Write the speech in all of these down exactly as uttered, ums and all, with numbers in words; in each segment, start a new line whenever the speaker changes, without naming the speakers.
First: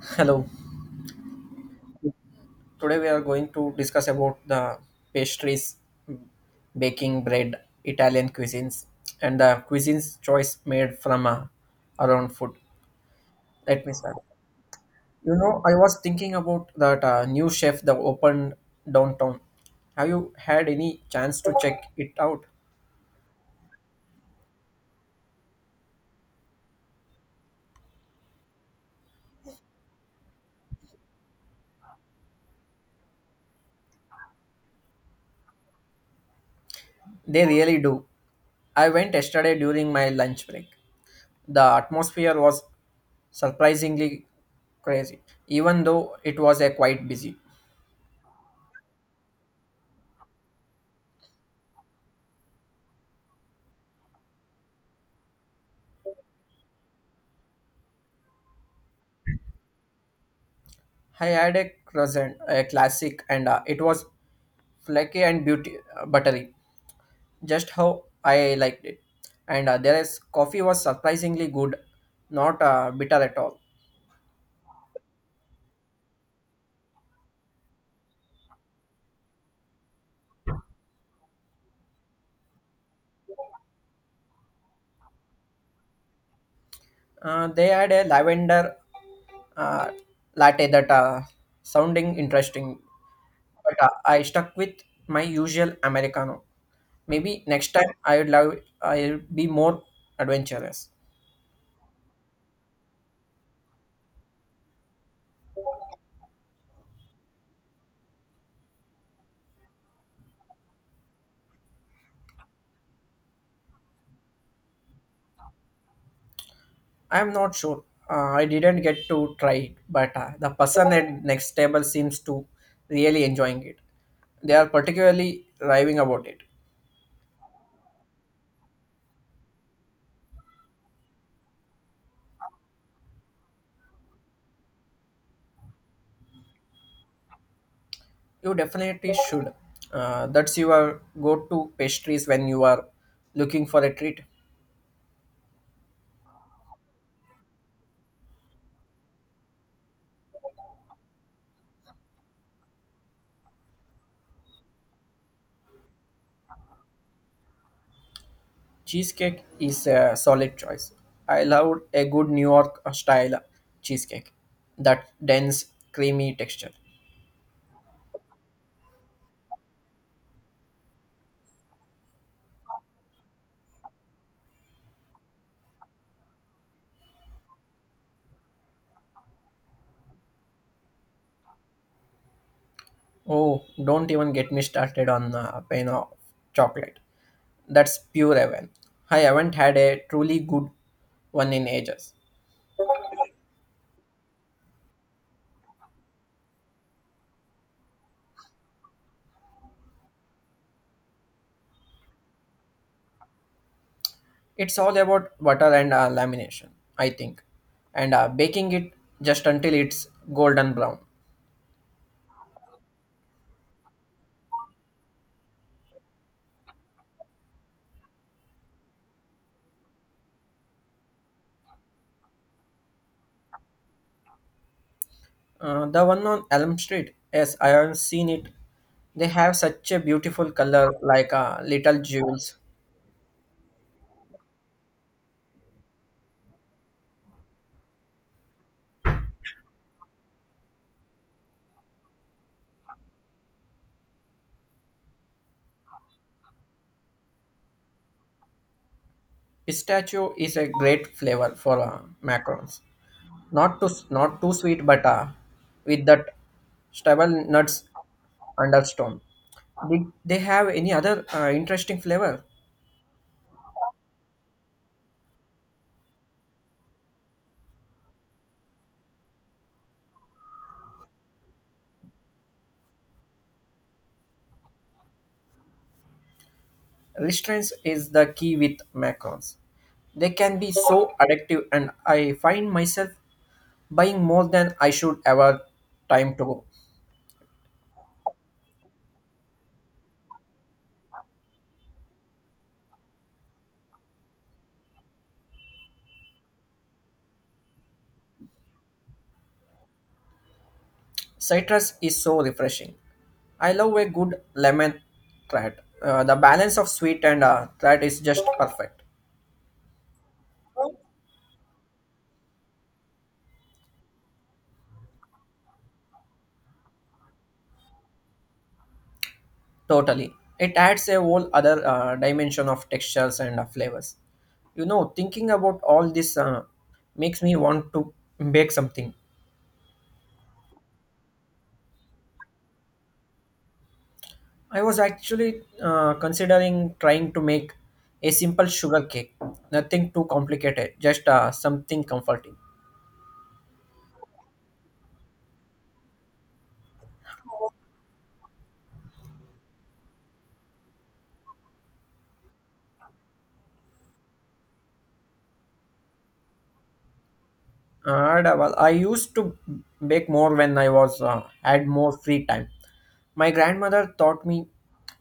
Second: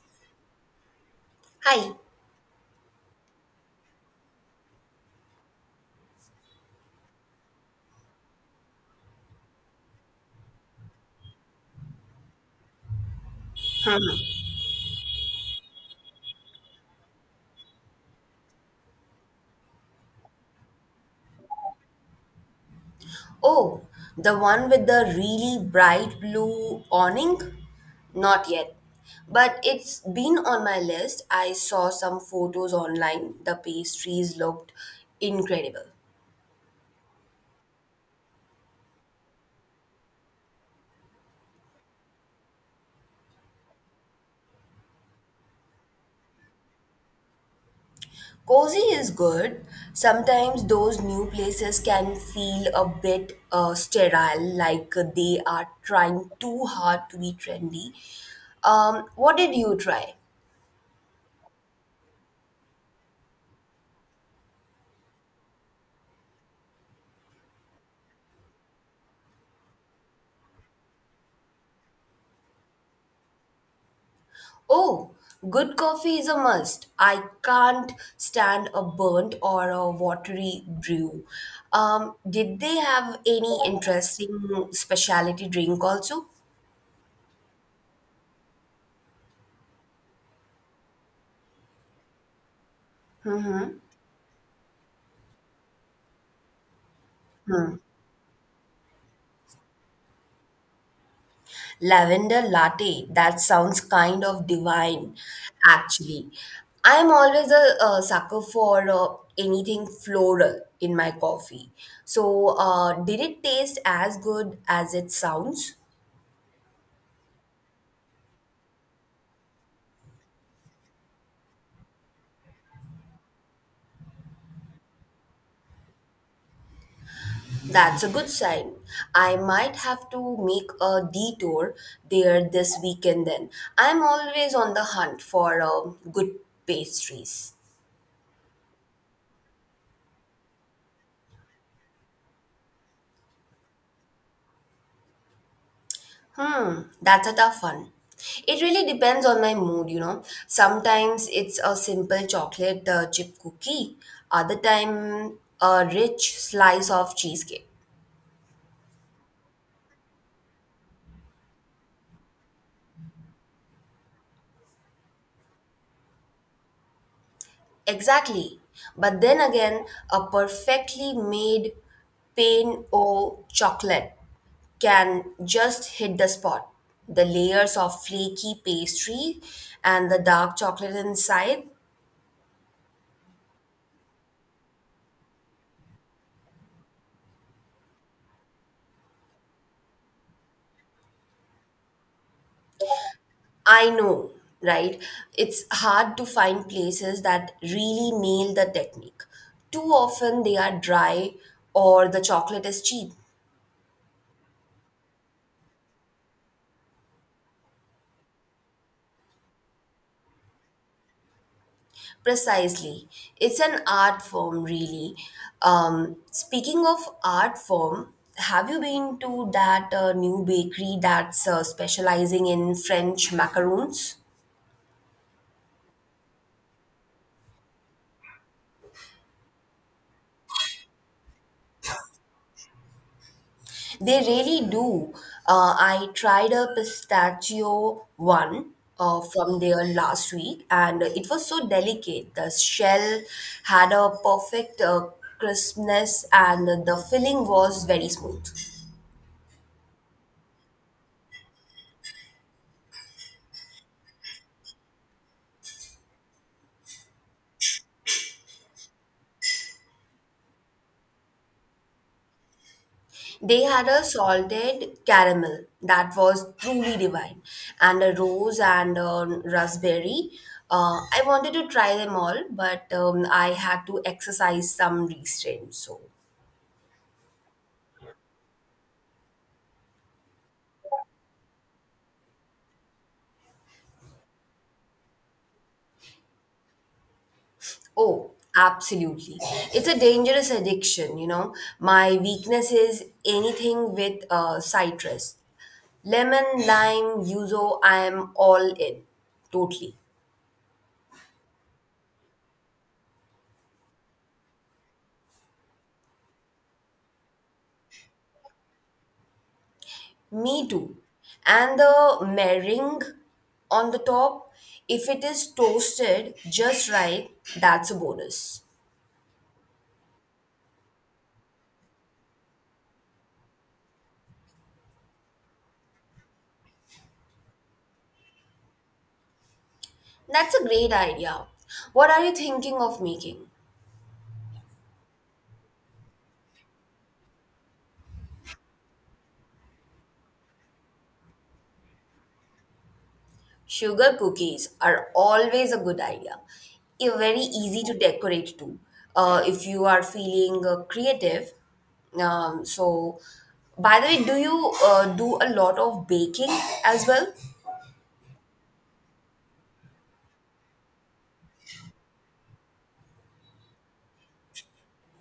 Hello.
Hi.
Today we are going to discuss about the pastries, baking bread, Italian cuisines, and the cuisines choice made from uh, around food. Let me start. You know, I was thinking about that uh, new chef that opened downtown. Have you had any chance to check it out?
Oh, the one with the really bright blue awning? Not yet. But it's been on my list. I saw some photos online. The pastries looked incredible.
They really do. I went yesterday during my lunch break. The atmosphere was surprisingly crazy, even though it was a quite busy.
Cozy is good. Sometimes those new places can feel a bit uh, sterile, like they are trying too hard to be trendy. Um, what did you try?
I had a croissant, a classic, and uh, it was flaky and beauty uh, buttery, just how I liked it. And uh, their coffee was surprisingly good, not uh, bitter at all.
Oh, good coffee is a must. I can't stand a burnt or a watery brew. Um, did they have any interesting specialty drink also?
Uh, they had a lavender uh, latte that uh, sounding interesting,
Mm-hmm.
but uh, I stuck with my usual americano. Maybe next time I would love I'll be more adventurous.
Lavender latte. That sounds kind of divine, actually. I'm always a, uh sucker for uh, anything floral in my coffee. So, uh, did it taste as good as it sounds?
I'm not sure. Uh, I didn't get to try it, but uh, the person at next table seems to really enjoying it. They are particularly raving about it.
That's a good sign. I might have to make a detour there this weekend then. I'm always on the hunt for uh, good pastries.
You definitely should. Uh, that's your go-to pastries when you are looking for a treat.
Hmm, that's a tough one. It really depends on my mood, you know. Sometimes it's a simple chocolate uh, chip cookie, other time a rich slice of cheesecake.
Cheesecake is a solid choice. I loved a good New York style cheesecake. That dense, creamy texture.
Exactly. But then again, a perfectly made pain au chocolate can just hit the spot. The layers of flaky pastry and the dark chocolate inside.
Oh, don't even get me started on uh, pain of chocolate. That's pure heaven. I haven't had a truly good one in ages.
I know, right? It's hard to find places that really nail the technique. Too often they are dry or the chocolate is cheap.
It's all about butter and uh, lamination, I think, and uh, baking it just until it's golden brown.
Precisely. It's an art form, really. Um, speaking of art form, have you been to that uh, new bakery that's uh, specializing in French macaroons?
Uh, the one on Elm Street, yes, I have seen it. They have such a beautiful color, like uh, little jewels.
They really do. Uh, I tried a pistachio one uh, from there last week, and it was so delicate. The shell had a perfect uh, crispness, and the filling was very smooth.
Pistachio is a great flavor for uh, macarons. Not too not too sweet, but uh, with that stable nuts undertone. Did they have any other uh, interesting flavor?
They had a salted caramel that was truly divine, and a rose and a raspberry. Uh, I wanted to try them all, but um, I had to exercise some restraint. So.
Restraints is the key with macrons. They can be so addictive, and I find myself buying more than I should ever time to go.
Oh, absolutely. It's a dangerous addiction, you know. My weakness is anything with uh, citrus. Lemon, lime, yuzu, I am all in. Totally.
Citrus is so refreshing. I love a good lemon tart. Uh, the balance of sweet and uh, tart is just perfect.
Me too. And the meringue on the top, if it is toasted just right, that's a bonus.
Totally. It adds a whole other uh, dimension of textures and uh, flavors. You know, thinking about all this uh, makes me want to bake something.
That's a great idea. What are you thinking of making?
I was actually uh, considering trying to make a simple sugar cake, nothing too complicated, just uh, something comforting.
Sugar cookies are always a good idea. You're very easy to decorate too. Uh, if you are feeling uh, creative, um, so by the way, do you uh, do a lot of baking as well?
And uh, well, I used to bake more when I was uh, had more free time. My grandmother taught me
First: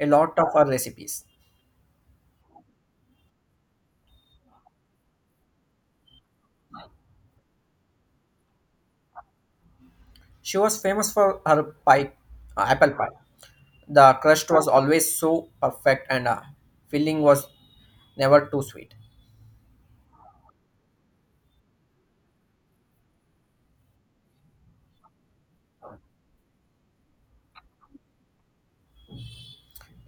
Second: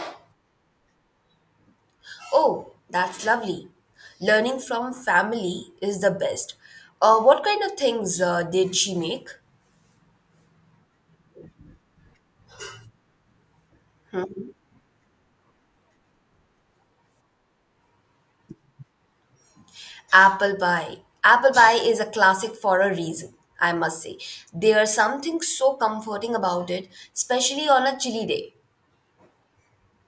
a lot of her recipes.
Oh, that's lovely. Learning from family is the best. Uh, what kind of things uh, did she make?
She was famous for her pie, uh, apple pie. The crust was always so perfect, and uh, filling was never too sweet.
Apple pie. Apple pie is a classic for a reason, I must say. There's something so comforting about it, especially on a chilly day.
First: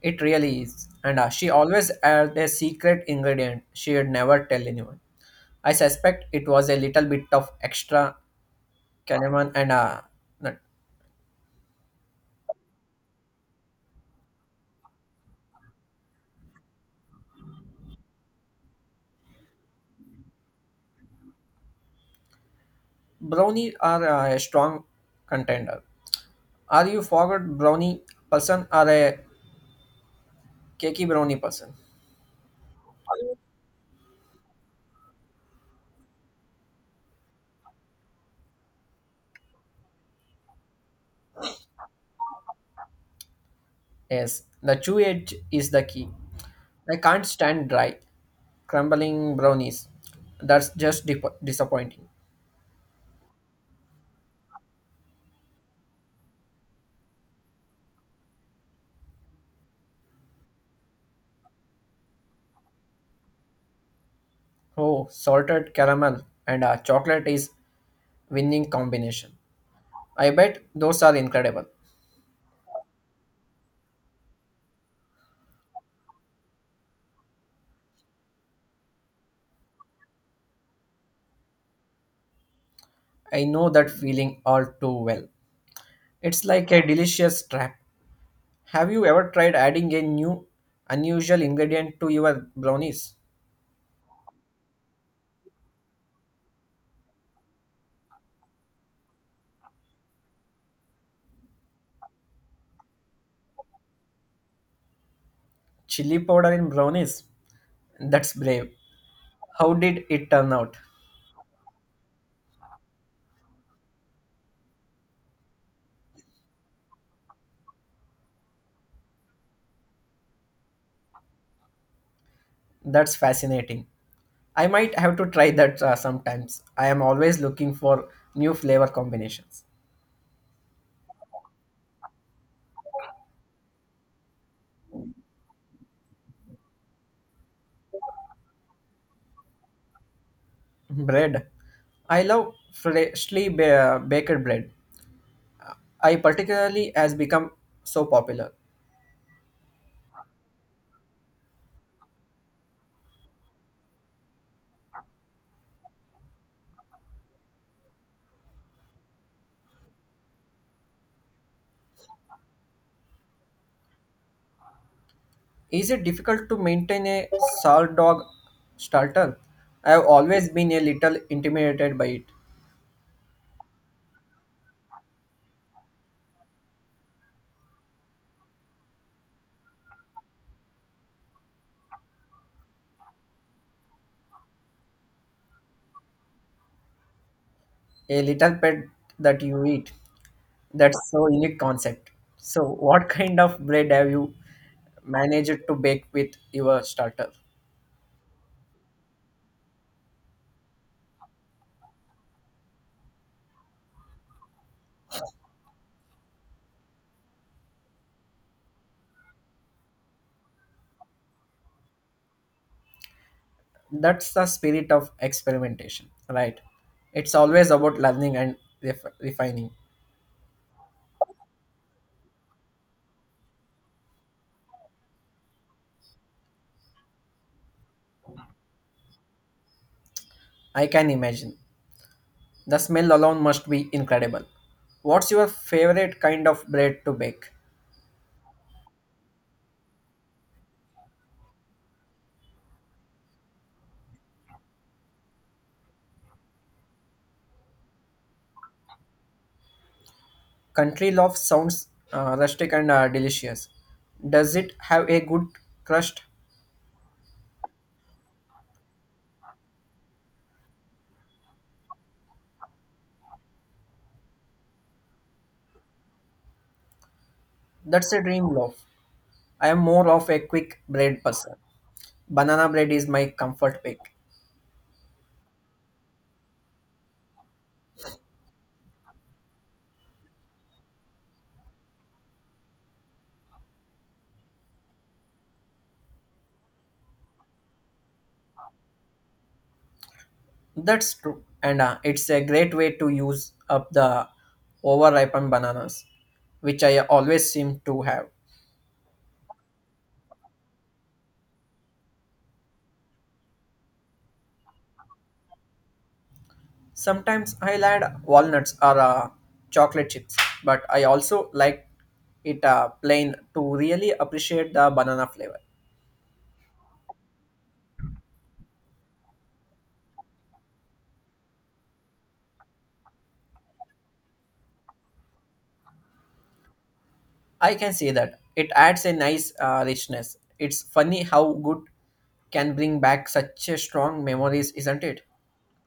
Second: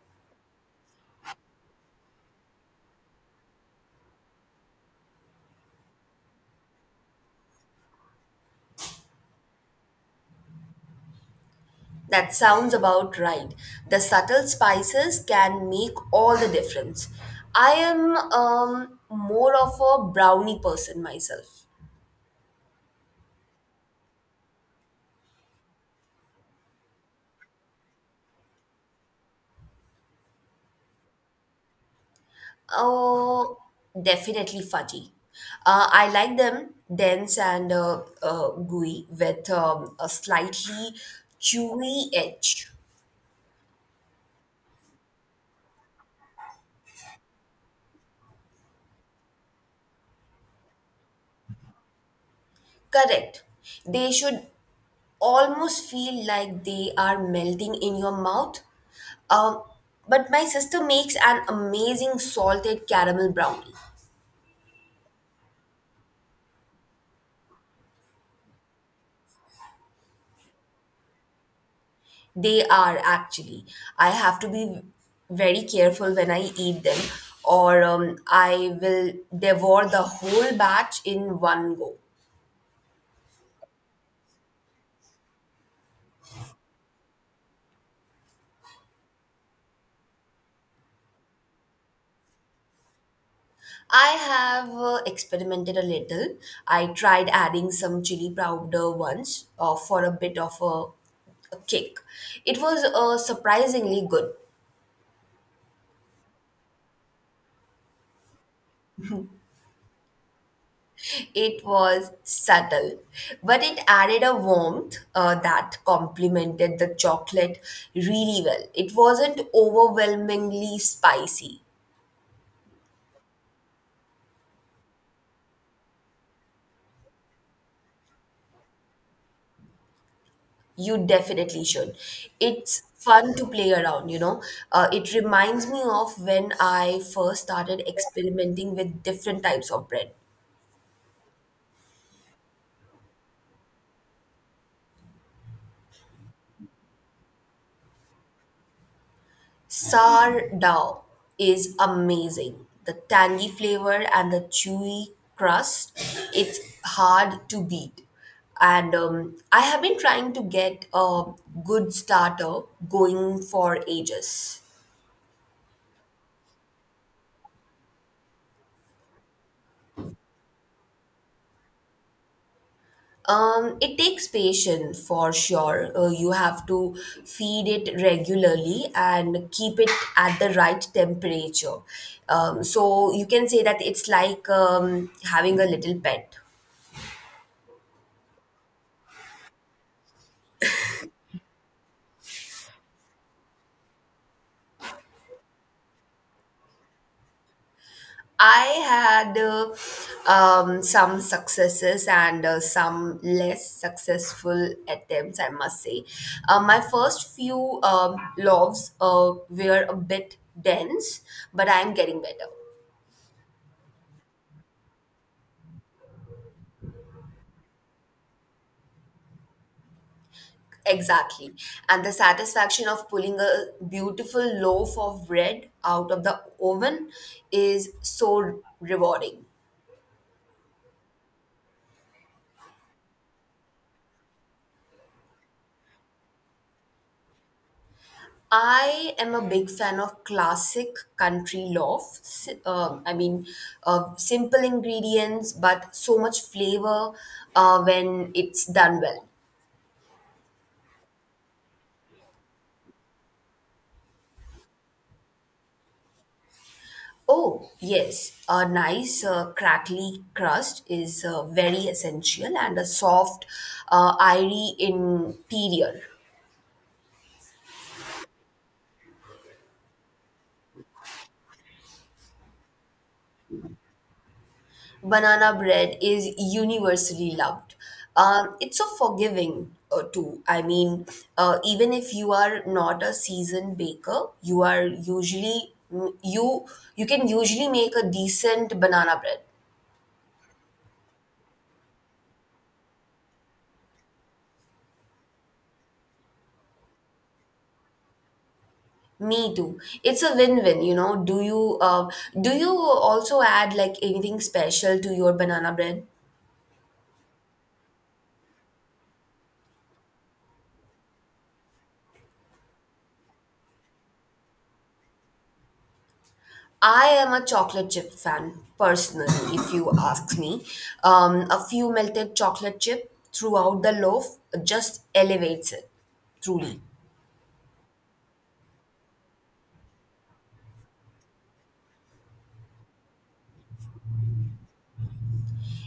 It really is. And uh, she always had a secret ingredient she would never tell anyone. I suspect it was a little bit of extra cinnamon and uh, nut.
That sounds about right. The subtle spices can make all the difference. I am um, more of a brownie person myself.
Brownie are uh, a strong contender. Are you forgot brownie person or a cakey brownie person?
Oh, definitely fudgy. Uh, I like them dense and uh, uh, gooey with um, a slightly chewy edge.
Yes, the chew edge is the key. I can't stand dry, crumbling brownies. That's just dip- disappointing.
Correct. They should almost feel like they are melting in your mouth. Um, but my sister makes an amazing salted caramel brownie.
Oh, salted caramel and uh, chocolate is winning combination. I bet those are incredible.
They are actually. I have to be very careful when I eat them, or um, I will devour the whole batch in one go.
I know that feeling all too well. It's like a delicious trap. Have you ever tried adding a new unusual ingredient to your brownies?
I have uh, experimented a little. I tried adding some chili powder once uh, for a bit of a, a kick. It was uh, surprisingly good,
Chili powder in brownies? That's brave. How did it turn out?
It was subtle, but it added a warmth uh, that complemented the chocolate really well. It wasn't overwhelmingly spicy.
That's fascinating. I might have to try that uh, sometimes. I am always looking for new flavor combinations.
You definitely should. It's fun to play around, you know. Uh, it reminds me of when I first started experimenting with different types of bread.
Bread. I love freshly ba- baked bread. I particularly has become so popular.
Sourdough is amazing. The tangy flavor and the chewy crust, it's hard to beat. And um, I have been trying to get a good starter going for ages.
Is it difficult to maintain a salt dog starter? I have always been a little intimidated by it.
Um, it takes patience for sure. Uh, you have to feed it regularly and keep it at the right temperature. Um, so you can say that it's like um, having a little pet.
A little pet that you eat. That's so unique concept. So, what kind of bread have you managed to bake with your starter?
I had uh, um, some successes and uh, some less successful attempts, I must say. Uh, my first few um, loves uh, were a bit dense, but I'm getting better.
That's the spirit of experimentation, right? It's always about learning and ref- refining.
Exactly. And the satisfaction of pulling a beautiful loaf of bread out of the oven is so rewarding.
I can imagine the smell alone must be incredible. What's your favorite kind of bread to bake?
I am a big fan of classic country loaf. Si- Um, I mean, uh, simple ingredients, but so much flavor uh, when it's done well.
Country loaf sounds uh, rustic and uh, delicious. Does it have a good crust?
Oh, yes, a nice uh, crackly crust is uh, very essential and a soft, uh, airy interior.
That's a dream loaf. I am more of a quick bread person. Banana bread is my comfort pick.
Banana bread is universally loved. Um, it's so forgiving uh, too. I mean, uh, even if you are not a seasoned baker, you are usually mm, you you can usually make a decent banana bread.
That's true, and uh, it's a great way to use up the overripened bananas, which I always seem to have.
Me too. It's a win-win, you know. Do you uh, do you also add like anything special to your banana bread?
Sometimes I'll add walnuts or uh, chocolate chips, but I also like it uh, plain to really appreciate the banana flavor.
I am a chocolate chip fan personally, if you ask me. Um, a few melted chocolate chip throughout the loaf just elevates it, truly.
I can see that it adds a nice uh, richness. It's funny how good can bring back such a strong memories, isn't it?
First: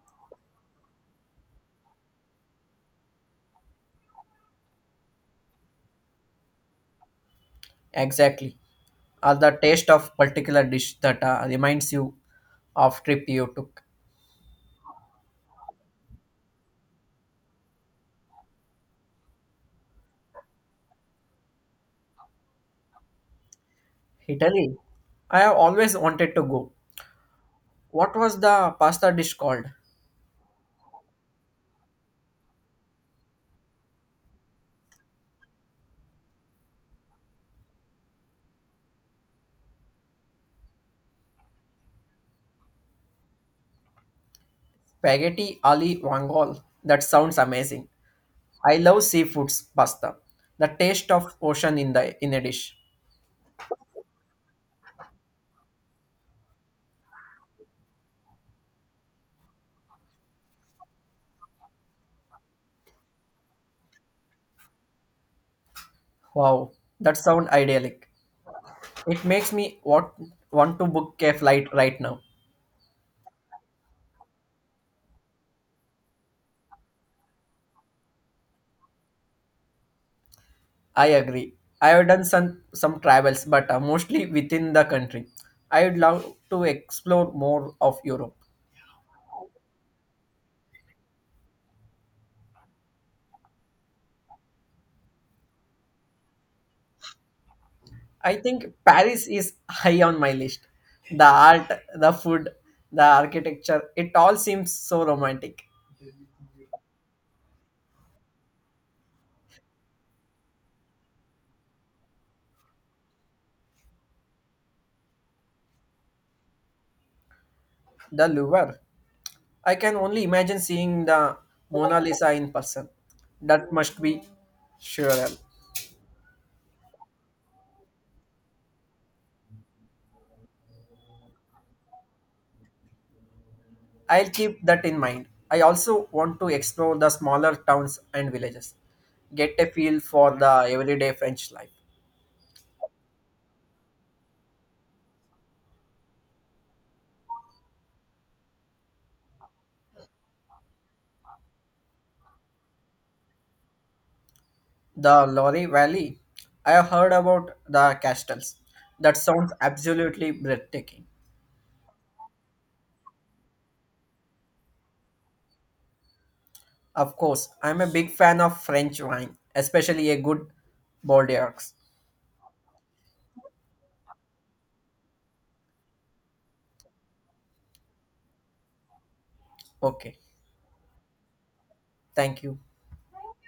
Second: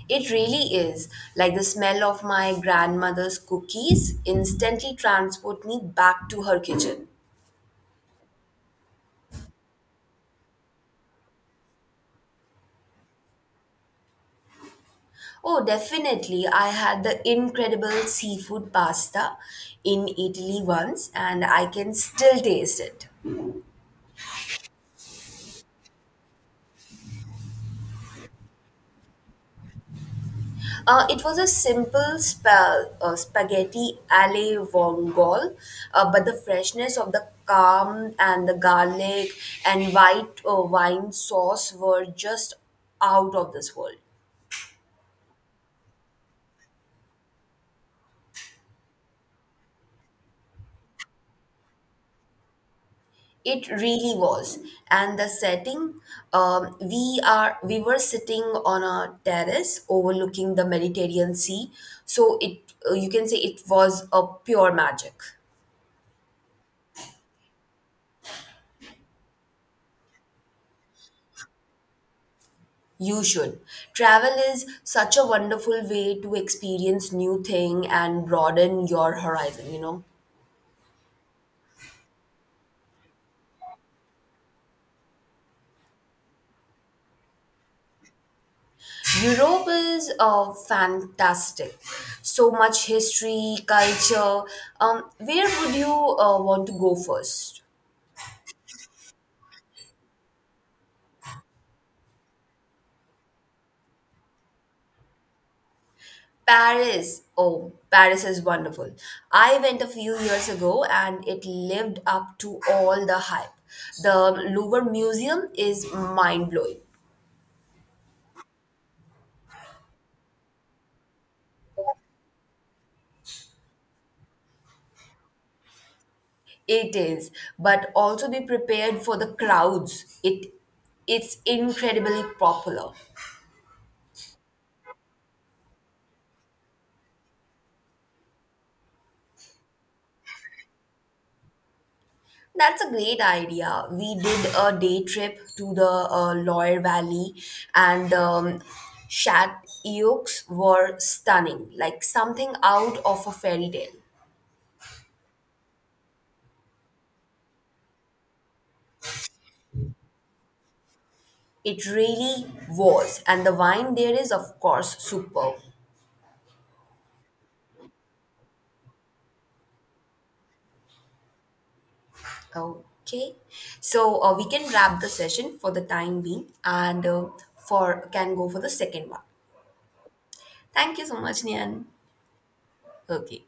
It really is like the smell of my grandmother's cookies instantly transport me back to her kitchen.
Exactly. Or the taste of particular dish that uh, reminds you of trip you took.
Oh, definitely. I had the incredible seafood pasta in Italy once and I can still taste it.
Italy. I have always wanted to go. What was the pasta dish called?
Uh, it was a simple spa- uh, spaghetti alle vongole, uh, but the freshness of the calm and the garlic and white uh, wine sauce were just out of this world.
Spaghetti ali vongole. That sounds amazing. I love seafoods pasta. The taste of ocean in the in a dish.
It really was. And the setting, um, we are we were sitting on a terrace overlooking the Mediterranean Sea, so it uh, you can say it was a pure magic.
Wow, that sounds idyllic. It makes me want want to book a flight right now.
You should. Travel is such a wonderful way to experience new thing and broaden your horizon, you know.
I agree. I have done some some travels, but uh, mostly within the country. I would love to explore more of Europe.
Europe is uh, fantastic. So much history, culture. Um, where would you uh, want to go first?
I think Paris is high on my list. The art, the food, the architecture, it all seems so romantic.
Paris. Oh, Paris is wonderful. I went a few years ago and it lived up to all the hype. The Louvre Museum is mind blowing.
The Louvre. I can only imagine seeing the Mona Lisa in person. That must be surreal.
It is, but also be prepared for the crowds. It it's incredibly popular.
I'll keep that in mind. I also want to explore the smaller towns and villages, get a feel for the everyday French life.
That's a great idea. We did a day trip to the uh, Loire Valley, and um, Shat Eoks were stunning, like something out of a fairy tale.
The Loire Valley, I have heard about the castles. That sounds absolutely breathtaking.
It really was, and the wine there is, of course, superb.
Of course, I'm a big fan of French wine, especially a good Bordeaux.
Okay, so uh, we can wrap the session for the time being, and uh, for can go for the second one.
Okay,
Thank you so much, Nian.
thank you.
Okay.